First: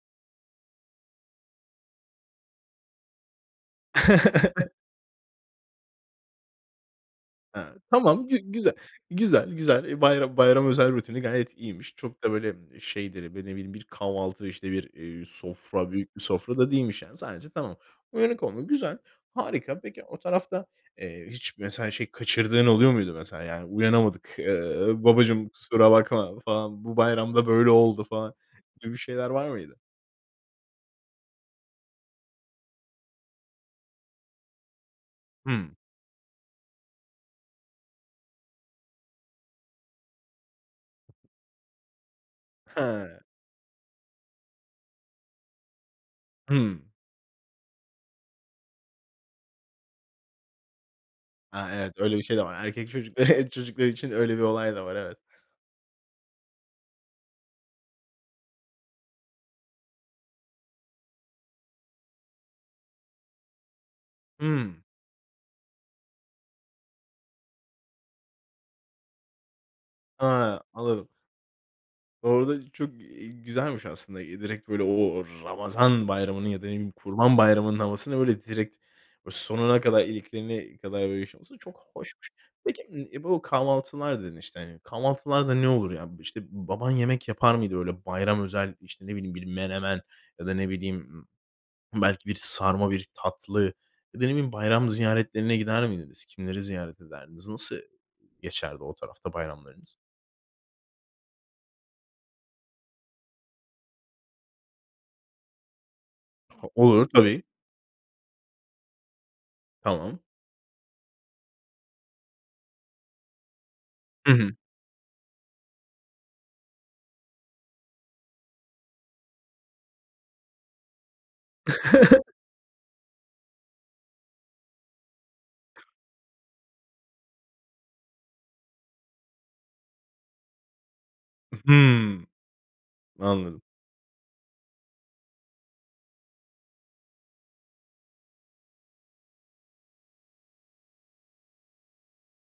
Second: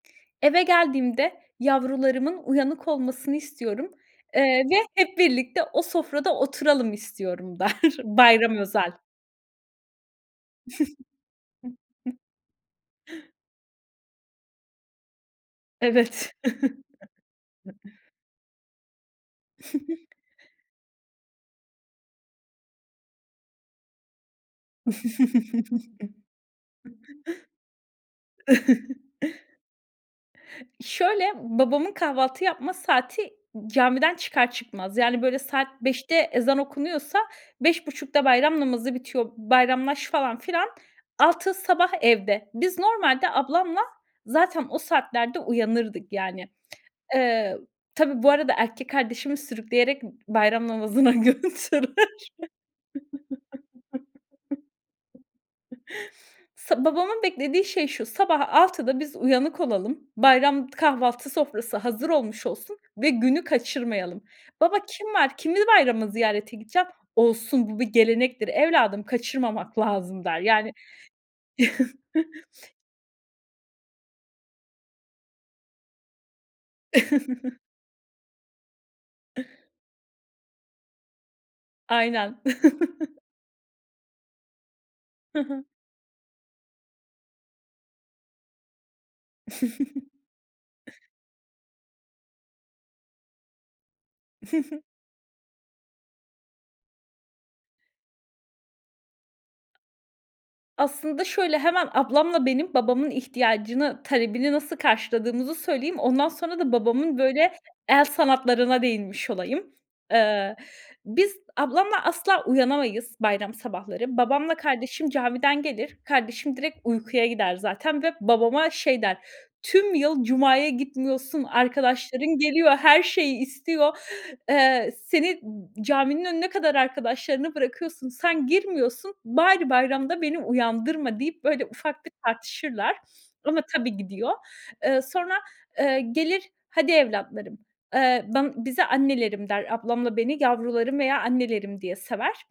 Eve geldiğimde yavrularımın uyanık olmasını istiyorum, eee, ve hep birlikte o sofrada oturalım istiyorum der. Aaa, tamam, gü Bayram güzel, özel. güzel, güzel. Bayra bayram özel rutini gayet iyiymiş. Çok da böyle, şeydir, b ne bileyim bir kahvaltı, işte bir, iii, sofra, büyük bir Evet. sofra da değilmiş yani. Sadece tamam. Uyanık olmak, güzel, harika. Peki, o tarafta, eee, hiç mesela, şey, kaçırdığın oluyor muydu mesela? Yani "Uyanamadık." eee, "Babacığım, kusura bakma." falan, "Bu bayram da böyle oldu." falan, gibi şeyler var mıydı? Şöyle, babamın kahvaltı yapma saati, camiden çıkar çıkmaz. Yani böyle saat Hımm. 05.00'te ezan okunuyorsa 05.30'da bayram namazı bitiyor, bayramlaş falan filan, 06.00 sabah, evde. Biz Ha. normalde, ablamla zaten o saatlerde uyanırdık, yani. Hımm. Eee, tabii bu arada, erkek kardeşimi sürükleyerek b bayram namazına Ha, evet, götürür. öyle bir şey de var. Erkek çocukları, eee, çocukları için öyle bir olay da var, evet. Sa babamın beklediği şey şu, sabah 06.00'da biz uyanık olalım, bayram kahvaltı sofrası hazır olmuş olsun ve günü kaçırmayalım. Baba, Hımm. kim var, kimi bayramda ziyarete gideceğim? "Olsun, bu bir gelenektir evladım, kaçırmamak lazım." der. Ha, Yani anladım. Orada çok, eee, güzelmiş aslında. Direkt böyle, o o Ramazan Bayramı'nın ya da ne bileyim Kurban Bayramı'nın havasını, böyle, direkt, o sonuna kadar, iliklerine kadar, böyle yaşaması çok hoşmuş. Aynen. Peki, ımm, e, bu kahvaltılar dedin, işte, hani, Hı kahvaltılarda hı. ne olur ya? B işte, baban yemek yapar mıydı? Öyle bayram özel, işte, ne bileyim, bir menemen, ya da, ne bileyim, ımm, belki bir sarma, bir tatlı ya da, ne bileyim, Hı hı. bayram ziyaretlerine gider miydiniz? Kimleri ziyaret ederdiniz? Nasıl geçerdi o tarafta bayramlarınız? Aslında şöyle, hemen ablamla benim, babamın ihtiyacını, talebini nasıl karşıladığımızı söyleyeyim, ondan sonra H da olur, babamın, tabii. böyle, el sanatlarına değinmiş olayım. Tamam. Eee, biz ablamla asla uyanamayız, bayram sabahları. Hı hı. Babamla kardeşim camiden gelir, kardeşim direkt uykuya gider zaten ve babama şey der: "Tüm yıl cumaya gitmiyorsun, arkadaşların geliyor, her şeyi istiyor, eee, seni n caminin önüne kadar arkadaşlarını bırakıyorsun, sen girmiyorsun, bari bayramda beni uyandırma!" deyip böyle ufak bir Hımm, tartışırlar. Ama anladım. tabii, gidiyor. Eee, sonra, eee, gelir, "hadi evlatlarım", eee, ban bize "annelerim" der, ablamla beni "yavrularım" veya "annelerim" diye sever.